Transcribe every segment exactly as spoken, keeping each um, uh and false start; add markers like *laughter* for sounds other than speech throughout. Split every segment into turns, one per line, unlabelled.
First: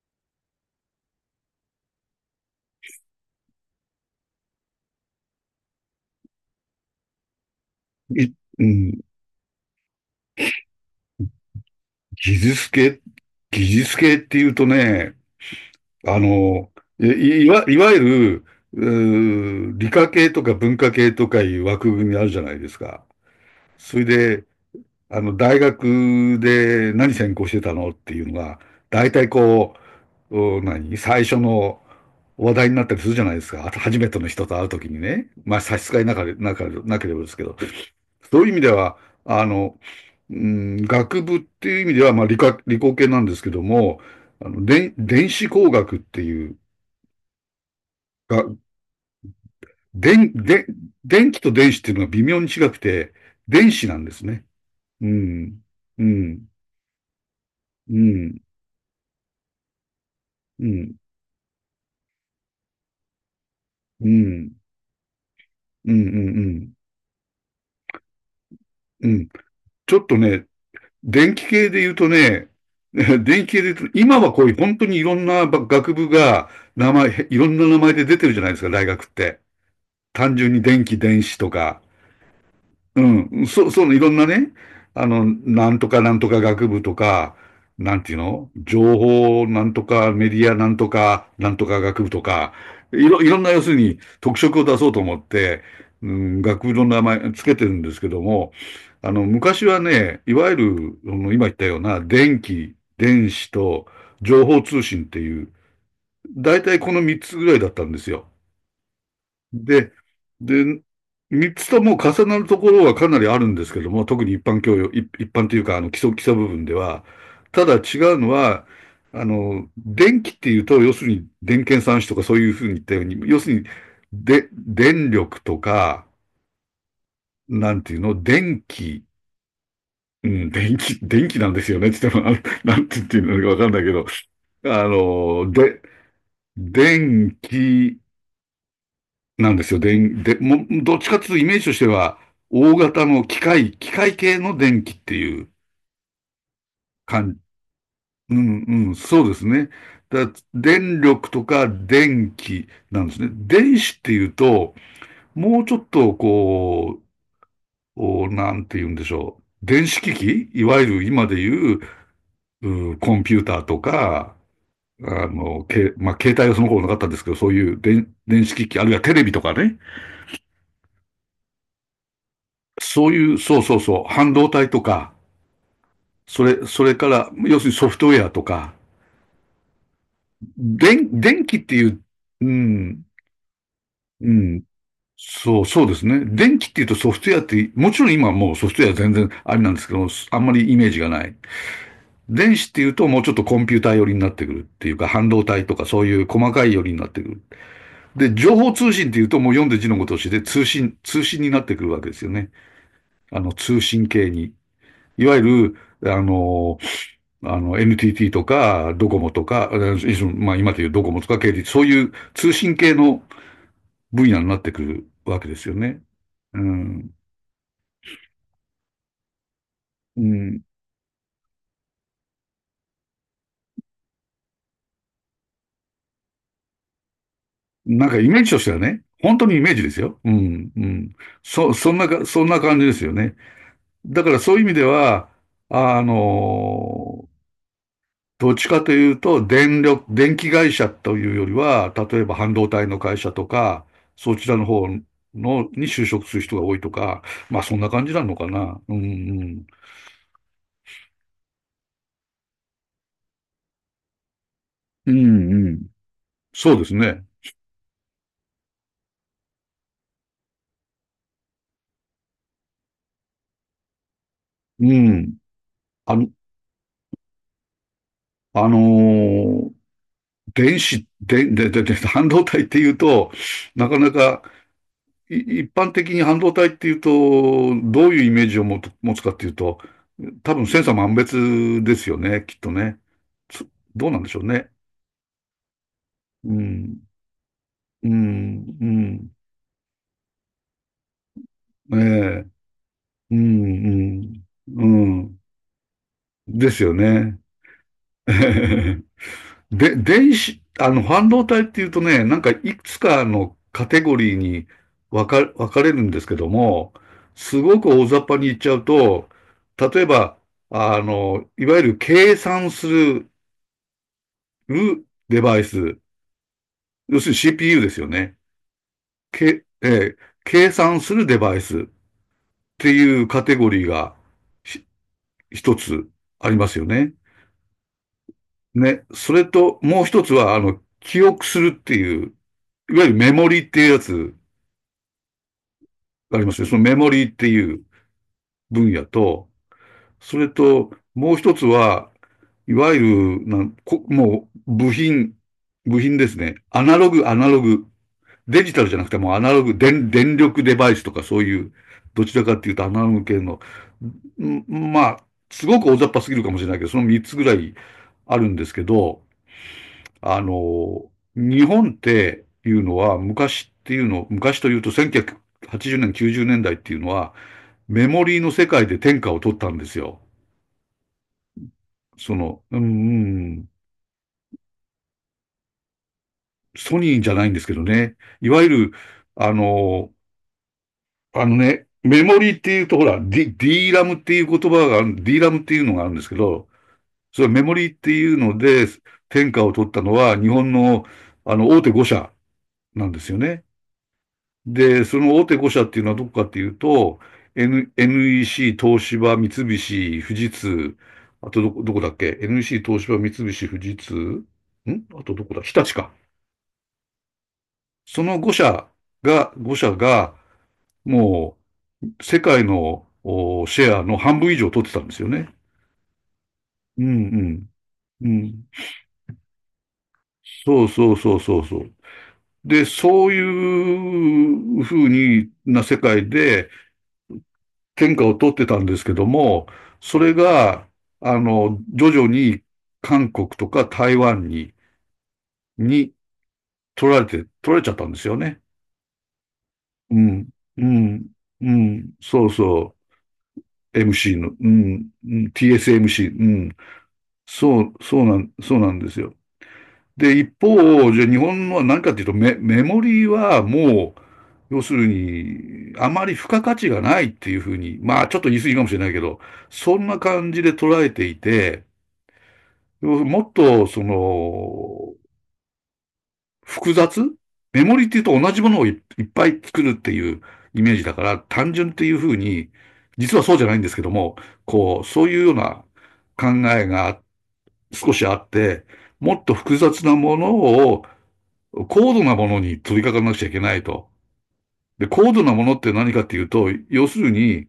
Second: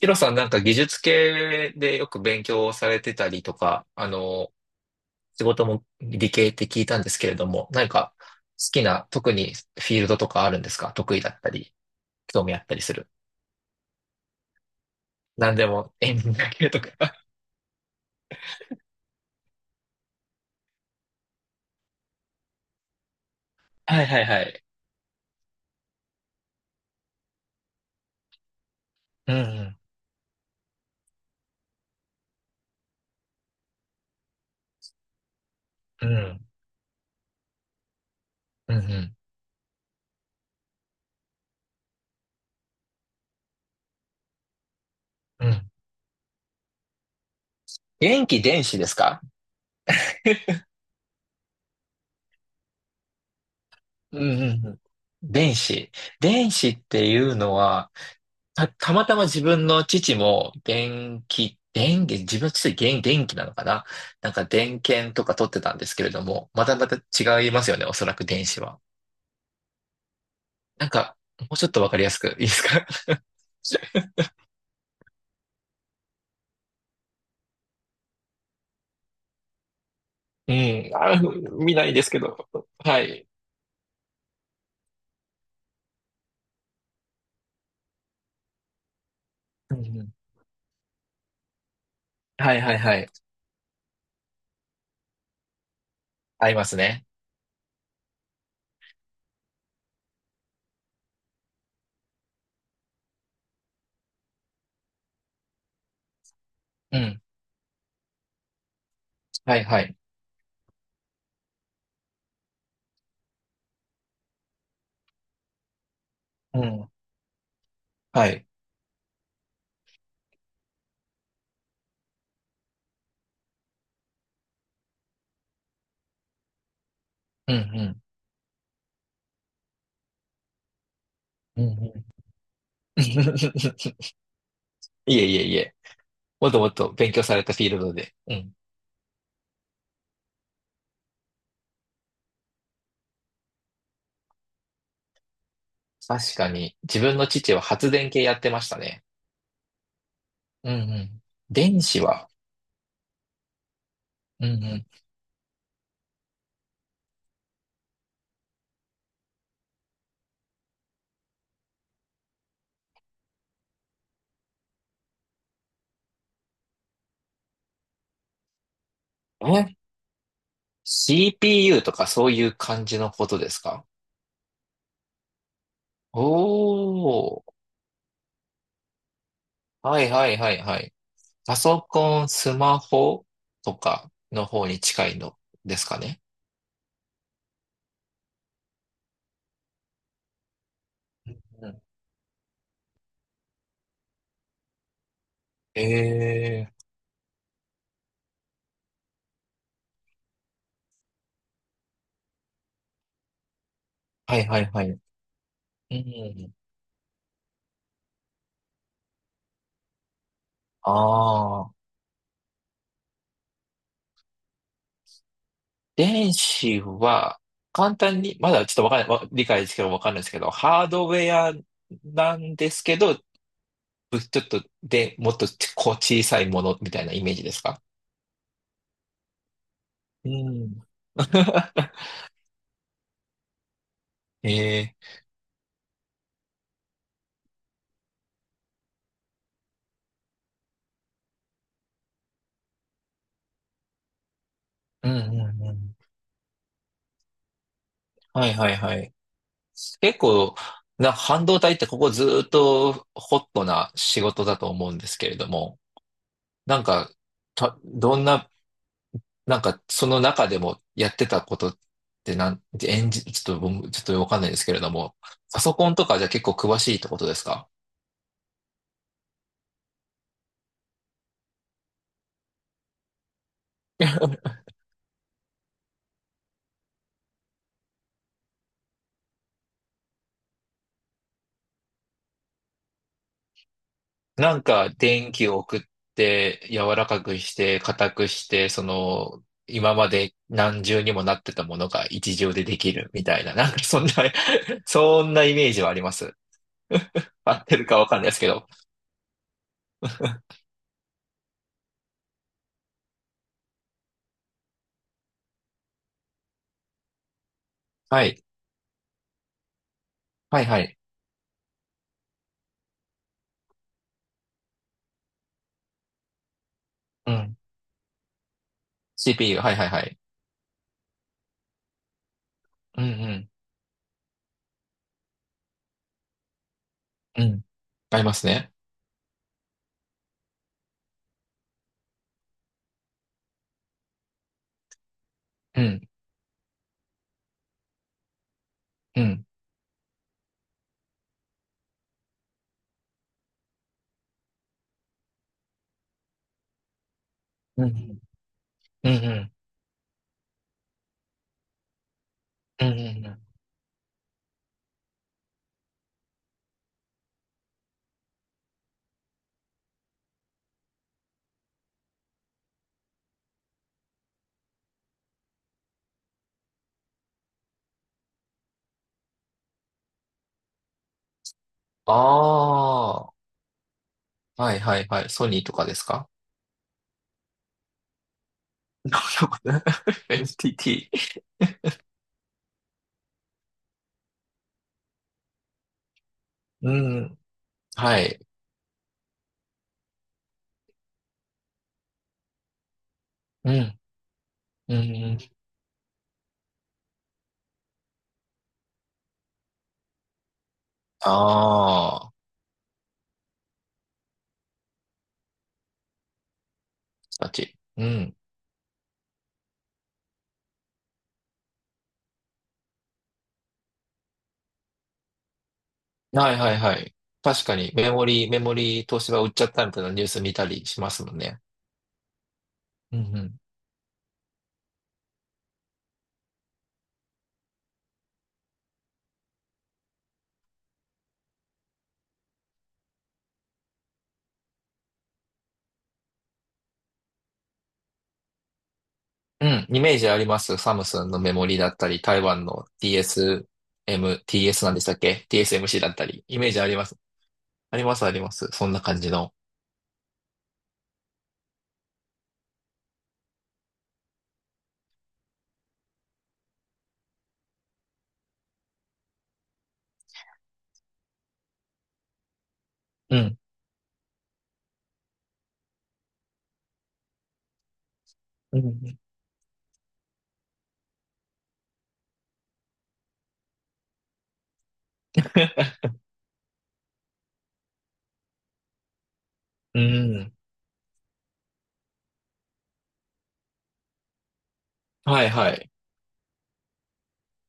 ヒロさんなんか技術系でよく勉強をされてたりとか、あの、仕事も理系って聞いたんですけれども、何か好
い、う
き
ん、
な、特にフィールドとかあるんですか？得意だったり、
技
興味あっ
術
たりす
系、
る。
技術系っていうとね、
何でも、演
あ
技だ
の、
けとか。*laughs*
い、いわ、いわゆる、うー理科系とか文化系とかいう枠組みあるじゃないですか。そ
は
れ
いはいは
で、
い。
あの、大学で何専攻してたのっていうのが、大体こう、お何最初の話題になったりするじゃないですか。あと初めての人と会うときにね。まあ差し支え
う
なかれ、
ん、
なかれ、なければですけど。そういう意味で
うん、うん、う
は、
ん。
あの、うん、学部っていう意味では、まあ理科、理工系なんですけども、あの、電、電
う
子
ん、
工学っていう、
電気、
が、
電子ですか？
電、電、電気と電子っていうのが微妙に違くて、電子なんで
うん、
すね。
うん、うん。
う
電
ん、
子。
うん、
電子っていうのは、
うん、
た、たまたま自分の父も
うん。
電気、電気、自分の父は電電気なのかな。
う
なんか
ん、
電源とか取ってたんで
う
す
ん、
け
うん、
れど
う
も、ま
ん。
たまた違いますよね、おそらく電子は。
うん。ちょっとね、
なんか、
電気
もうちょ
系
っ
で
とわ
言う
かり
と
やすくい
ね、
いですか？
*laughs*
*laughs*
電気系で言うと、今はこういう本当にいろんなば学部が名前、いろんな名前で出てるじゃないですか、大学って。単純
う
に電
ん。
気、
あ、
電子と
見
か。
ないですけど。はい。
うん、そ、そのいろんなね、あの、なんとかなんとか学部とか、なんていうの情報なん
う
と
んう
か
ん。
メディアなんとかなんとか学部とか、
はいはいは
い
い。
ろ、いろんな要するに特色を出そうと思って、うん、
合いま
学部
す
の名
ね。
前つけてるんですけども、あの、昔はね、いわゆる、あの今言ったような電気、電子と情報通信っていう、大体こ
う
の3
ん。
つぐらいだったんですよ。
はいは
で、
い。
で、三つとも重なるところはかなりあるんですけども、特に一般教養、い一般というか、あの、基礎、基礎部
う
分で
ん。
は。ただ違う
は
の
い。
は、あの、電気っていうと、要するに電検算子とかそういうふうに言ったように、要するに、で、電力とか、
う
なんていう
ん
の、電気、うん、電気、電気なんで
うん。
す
う
よ
ん
ねっ
う
て
ん。
言っても、なんて言っていうのかわかんないけど、
*laughs*
あ
いえいえ
の、
いえ。
で、
もっともっと勉強
電
されたフィールド
気
で。うん。
なんですよ。電、で、も、どっちかっていうとイメージとしては、大型の機械、機械系の電気っていう
確かに、自分の
感じ。
父は発電系や
う
ってま
ん
した
うん、
ね。
そうですね。だ、
うんう
電
ん。
力とか
電子は、
電気なんですね。電子っていう
う
と、
ん
もうちょっとこう、おなんて言うんでしょう。電子機器いわゆる今で言う、うーコンピューターとか、あの、け、まあ、携帯はその頃なかったんですけど、そういう電、電子機器、あるいはテレビと
う
か
ん。え？
ね。
シーピーユー とかそういう感じ
そ
の
う
こ
いう、
とです
そうそう
か？
そう、半導体とか、
お
それ、それから、
ー。
要するにソフトウェアとか、
はいはいはいはい。
電、電
パ
気って
ソ
いう、
コン、
う
スマ
ん、
ホとか
う
の
ん、
方に近いの
そう、
で
そ
す
うで
か
す
ね。
ね。電気っていうとソフトウェアって、もちろん今もうソフトウェア全然あれなんですけど、あんまりイメージがない。
うん、
電子っていうともうちょっとコンピューター寄りになってくるっていうか、半導体とかそういう細か
え
い
ー。
寄りになってくる。で、情報通信っていうともう読んで字のごとしで通信、通信になってくるわけですよね。あの、通信系
はい
に。
はいはい。
いわゆ
う
る、あ
ん。
の、あの、エヌティーティー とか、ドコモとか、まあ今という
あ
ドコモとか ケーティー、そう
あ。
いう通信系の分野になってくるわけですよね。
電
う
子
ん。
は、簡単に、まだちょっとわかんない、わ理解ですけどわかんな
う
いですけど、
ん。
ハードウェアなんですけど、ぶちょっとで、もっとちこう小さいものみたいなイメージですか？
なんかイメージとしてはね、本当にイメージですよ。
う
うん。う
ん。
ん。そ、そ
*laughs*
んなか、そんな感じですよね。だからそういう意味で
ええ、
は、あのどっちかというと、電力、電気会社というよりは、例えば半導体の会社とか、そちらの方
うんう
の、
んう
に
ん。
就職する人が多いとか、まあそんな感じなの
は
か
いはい
な。う
は
ん
い。
うん。
結構、な、半導体ってここずーっとホットな仕事だと思うんで
う
すけれど
んう
も、
ん。そう
な
で
ん
す
か、
ね。
た、どんな、なんかその中でもやってたことってなん、エンジ、ちょっと僕、ちょっとわかんないですけれど
う
も、
ん。
パソコンと
あ
かじ
の、
ゃ結構詳しいってことですか？
あのー電子、で、で、で、で、半導体っていうと、なかなか、
*laughs*
い一般的に半導体っていうと、どういうイメージを持つ持つかっていうと、多分千差万別ですよね、きっとね。つどうなんでしょう
なん
ね。
か電気を送っ
う
て柔
ん、
らかくして
う
硬くしてそ
ん、
の今まで何重にもなってたもの
うん、
が一
え
重でできるみ
え、う
たいななんかそんな
ん、う
*laughs*
ん、う
そん
ん、
なイメージはあります。
ですよ
*laughs*
ね。
合ってるかわかんないですけど。
*laughs* で、電子、あの、半導体っていうとね、なんかいくつかのカテゴリーに分か、分かれるんですけども、すごく大雑
は
把
い。
に言っちゃうと、例えば、
はいはい。
あの、いわゆる計算するデバイス、要する
う
に
ん。
シーピーユー ですよね。
シーピーユー。
け、
はいは
え
いは
ー
い。
計算するデバイスって
うん
いうカ
う
テゴリーが、一つありますよね。
ん。うん。ありますね。
ね。それと、もう一つは、あの、記憶するっていう、いわゆるメモリーっていうやつ
うん。
がありますね。そのメモリーっていう分野
うん。
と、それと、もう一つは、いわゆる、なんこもう、部品、部品ですね。アナログ、アナログ。
うん。
デジタルじゃなく
うん
て
う
もうア
ん。
ナログ、電、電力デバイスとかそういう、どちらかっていうと
うん
ア
うん
ナログ
う
系
ん。
の、まあ、すごく大雑把すぎるかもしれないけど、そのみっつぐらいあるんですけど、あの、日本っていうのは、昔っていうの、昔というとせんきゅうひゃくはちじゅうねん、きゅうじゅうねんだいっていうのは、メモリーの世界で天下を取ったんですよ。
あ
その、うん、
あ
う
ー。
ん、
はいはいはい。ソニーとかですか？
ソニーじゃないんですけどね。いわゆる、あ
エヌティーティー
の、
*laughs*。エヌティーテ
あのね、メモリーっていうと、ほら、D、D ラムっていう言葉がある、D ラムっていうのがあるんですけど、
ィー、うん。
それメモリーって
は
いう
い。
ので、天下を取ったのは、日本の、あの、大手ご社なんですよね。
うん、う
で、その大
ん。
手ご社っていうのはどこかっていうと、N、エヌイーシー、東芝、三菱、富士通、あとどこ、どこだっ
ああ、
け？ エヌイーシー、東芝、三菱、富士通、んあとどこだ日立か。
たち。う
そ
ん。
の5社が、ご社が、もう、世界のシェアの半分以上取ってたんですよね。
はいはいは
うん
い。確かに、メ
う
モ
ん。う
リー、メ
ん。
モリー東芝売っちゃったみたいなニュース見た
そ
り
う
しま
そう
すも
そ
ん
うそ
ね。
うそう。で、
うん、う
そうい
ん。
うふうにな世界で、天下を取ってたんですけども、それが、あの、徐々に韓国とか台湾に、に取られて、取られちゃったんですよね。
うん、イ
う
メージあり
ん、
ます。
う
サムス
ん、
ンのメモ
う
リーだった
ん、
り、台
そう
湾の
そう、エムシー
ティーエスエム、
の、う
ティーエス なんでし
ん、
たっ
う
け？
ん
ティーエスエムシー だった
ティーエスエムシー、う
り、イメー
ん、
ジあります。
そう、
ありま
そ
す、
う
あ
な
りま
ん、
す。
そう
そ
な
ん
ん
な
です
感じ
よ。
の。
で、一方、じゃあ日本のは何かっていうと、メ、メモリーはもう、要するに、あまり付加価値がないっていうふうに、まあちょっと言い過ぎかもしれないけど、そんな感じで捉えていて、
う
もっ
ん、
と、その、複雑メモリっていうと同じも
う
のをい
ん。
いっぱい作るっていうイメージだから、単純っていうふうに、実はそうじゃないんですけども、こう、そういうような
*laughs*
考えが少しあって、もっと複
う
雑なも
ん。
のを高度なものに取り掛かんなくちゃいけないと。で、高度
はい
なも
は
のっ
い。
て何かっていうと、要するに、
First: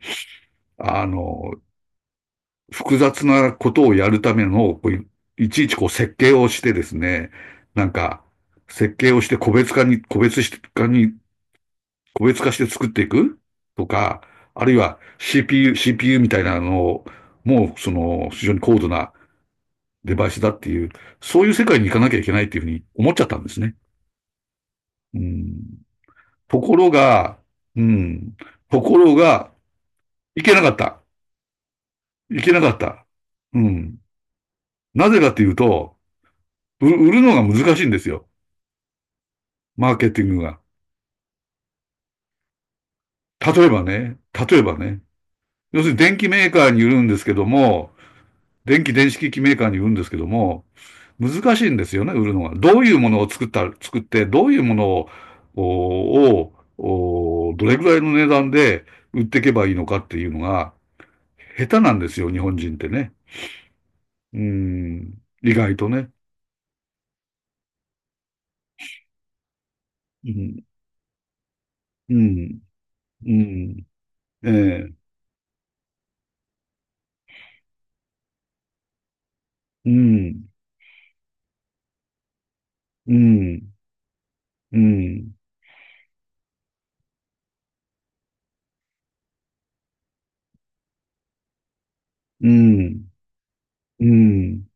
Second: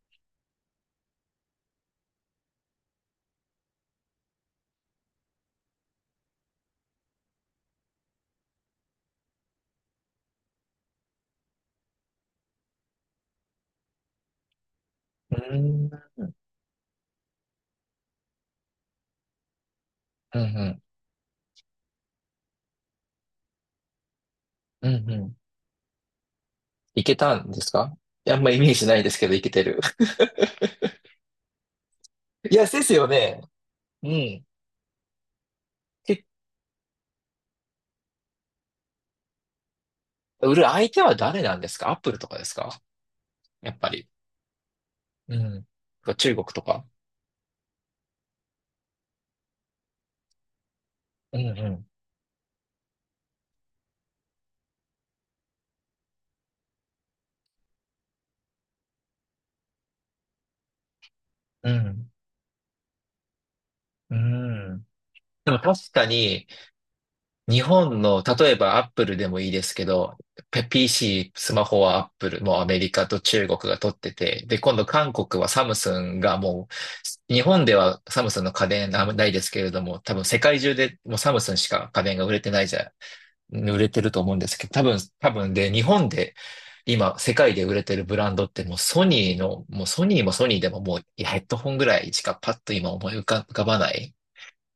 あの、複雑なことをやるための、こういちいちこう設計をしてですね、なんか、設計をして個別化に、個別化に、個別化して作っていくとか、あるいは
う
シーピーユー、
ん。
シーピーユー みたいなのを、もうその非常に高度なデバイ
う
スだって
ん。
いう、そういう世界に行かなきゃいけないっていうふうに思っちゃったんですね。
うん。う
う
ん。
ん、ところ
いけた
が、
んです
う
か？い
ん、
や、あんまイメー
と
ジな
こ
いで
ろ
すけど、いけ
が、
てる。
いけなかった。い
*laughs*
け
い
な
や、
かっ
です
た。
よね。
うん。
うん。
なぜかっていうと、
で、
売るのが難しいんですよ。マーケティング
売
が。
る相手は誰なんですか？アップルとかですか？
例え
やっ
ば
ぱり。
ね、例えばね、
うん。
要するに電機
中国
メー
と
カーに
か。
売るんですけども、電気電子機器メーカーに売るんですけども、
うん
難し
う
いんで
ん。
すよね、売るのが。どういうものを作った、作って、どういうものを、ををどれぐらいの値段で売っていけばいいのかっていうのが、下
う
手なんで
ん。
すよ、日本人ってね。
う
う
ん。
ん、
で
意
も
外と
確か
ね。
に、日本の、例えばアップルでもいいですけど、
うん、
ペ ピーシー、スマホはアッ
う
プル、もう
ん、
アメリカと
う
中国が
ん、
取ってて、
え
で、今度
え、
韓国はサムスンがもう、日本ではサムスンの家電あんまないですけれど
う
も、多分世
ん、
界中でもうサムスンしか家電が売れてないじゃ
う
ん、
ん、
売れてると思うんですけど、
う
多分、多
ん、
分で、日本で今、世界で売れてるブランドってもうソニーの、もうソニーもソニーでももういやヘッドホンぐらいしか
う
パッと今
ん、
思い浮か、浮かばな
う
い
ん。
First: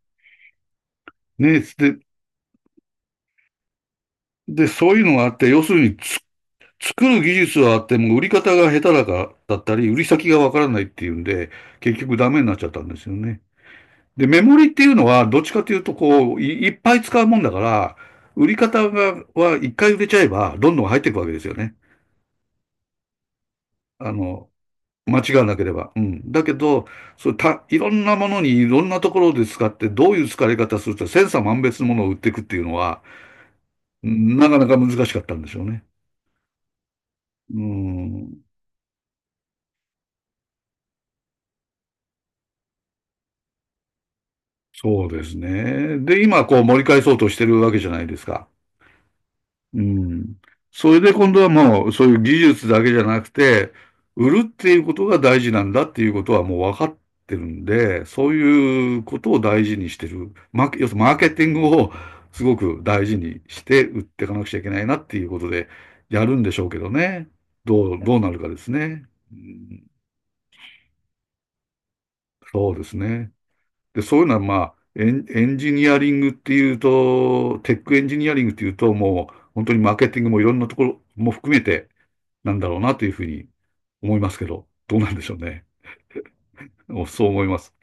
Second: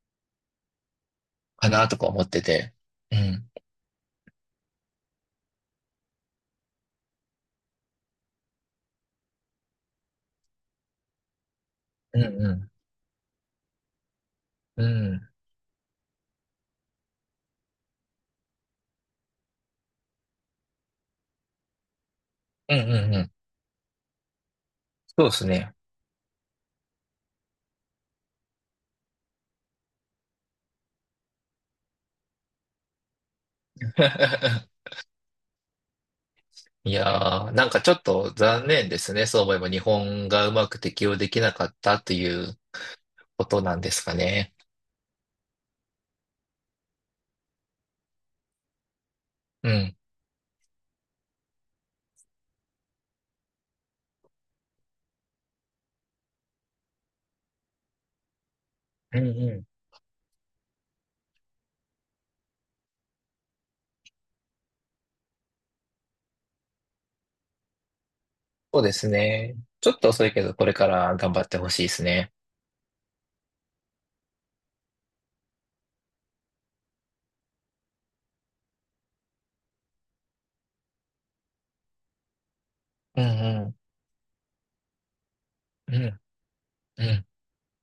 ね
かなと
で、
か思ってて。うん。
で、そういうのがあって、要するにつ、作る技術はあっても、売り方が下手だか、だったり、売り先がわからないっていうんで、結局
うん
ダメに
う
なっちゃっ
ん。
たんですよね。で、メモリって
う
いうのは、
ん。
どっちかというと、こう、い、いっぱい使うもんだから、売り方が、は一回売れちゃえば、どんどん入っていくわけですよね。
うんうんうん。
あの、間
そうで
違わ
す
なけれ
ね。
ば。うん。だけど、そうた、いろんなものにいろんなところで使って、どういう使い方すると、千差万別のものを売っていくっていうのは、なかなか難
*laughs*
しかったんでしょうね。
いやー、
う
なんかちょっと
ん。
残念ですね。そう思えば日本がうまく適用できなかったということなんですかね。
そうですね。で、今こう盛り返そうとしてるわけじゃないですか。
う
う
ん。
ん。それで今度はもうそういう技術だけじゃなくて、売るっていうことが大事なんだっていうことはもう分かってるんで、そういうこ
うん
とを
う
大事
ん。
にしてる。マーケ、要するにマーケティングをすごく大事にして売っていかなくちゃいけないなっていうことでやるんでしょうけどね。どう、どうなるかです
そうで
ね。
す
う
ね。
ん、
ちょっと遅いけど、これから頑張ってほしいですね。
そうですね。で、そういうのは、まあ、エン、エンジニアリングっていうと、テックエンジニアリングっていうと、もう本当にマーケティングもいろんなところも含めてなんだろうなというふ
うん
うに
うん。
思いますけど、どうなんでしょうね。
うん
*laughs*
う
おそ
ん。
う思います。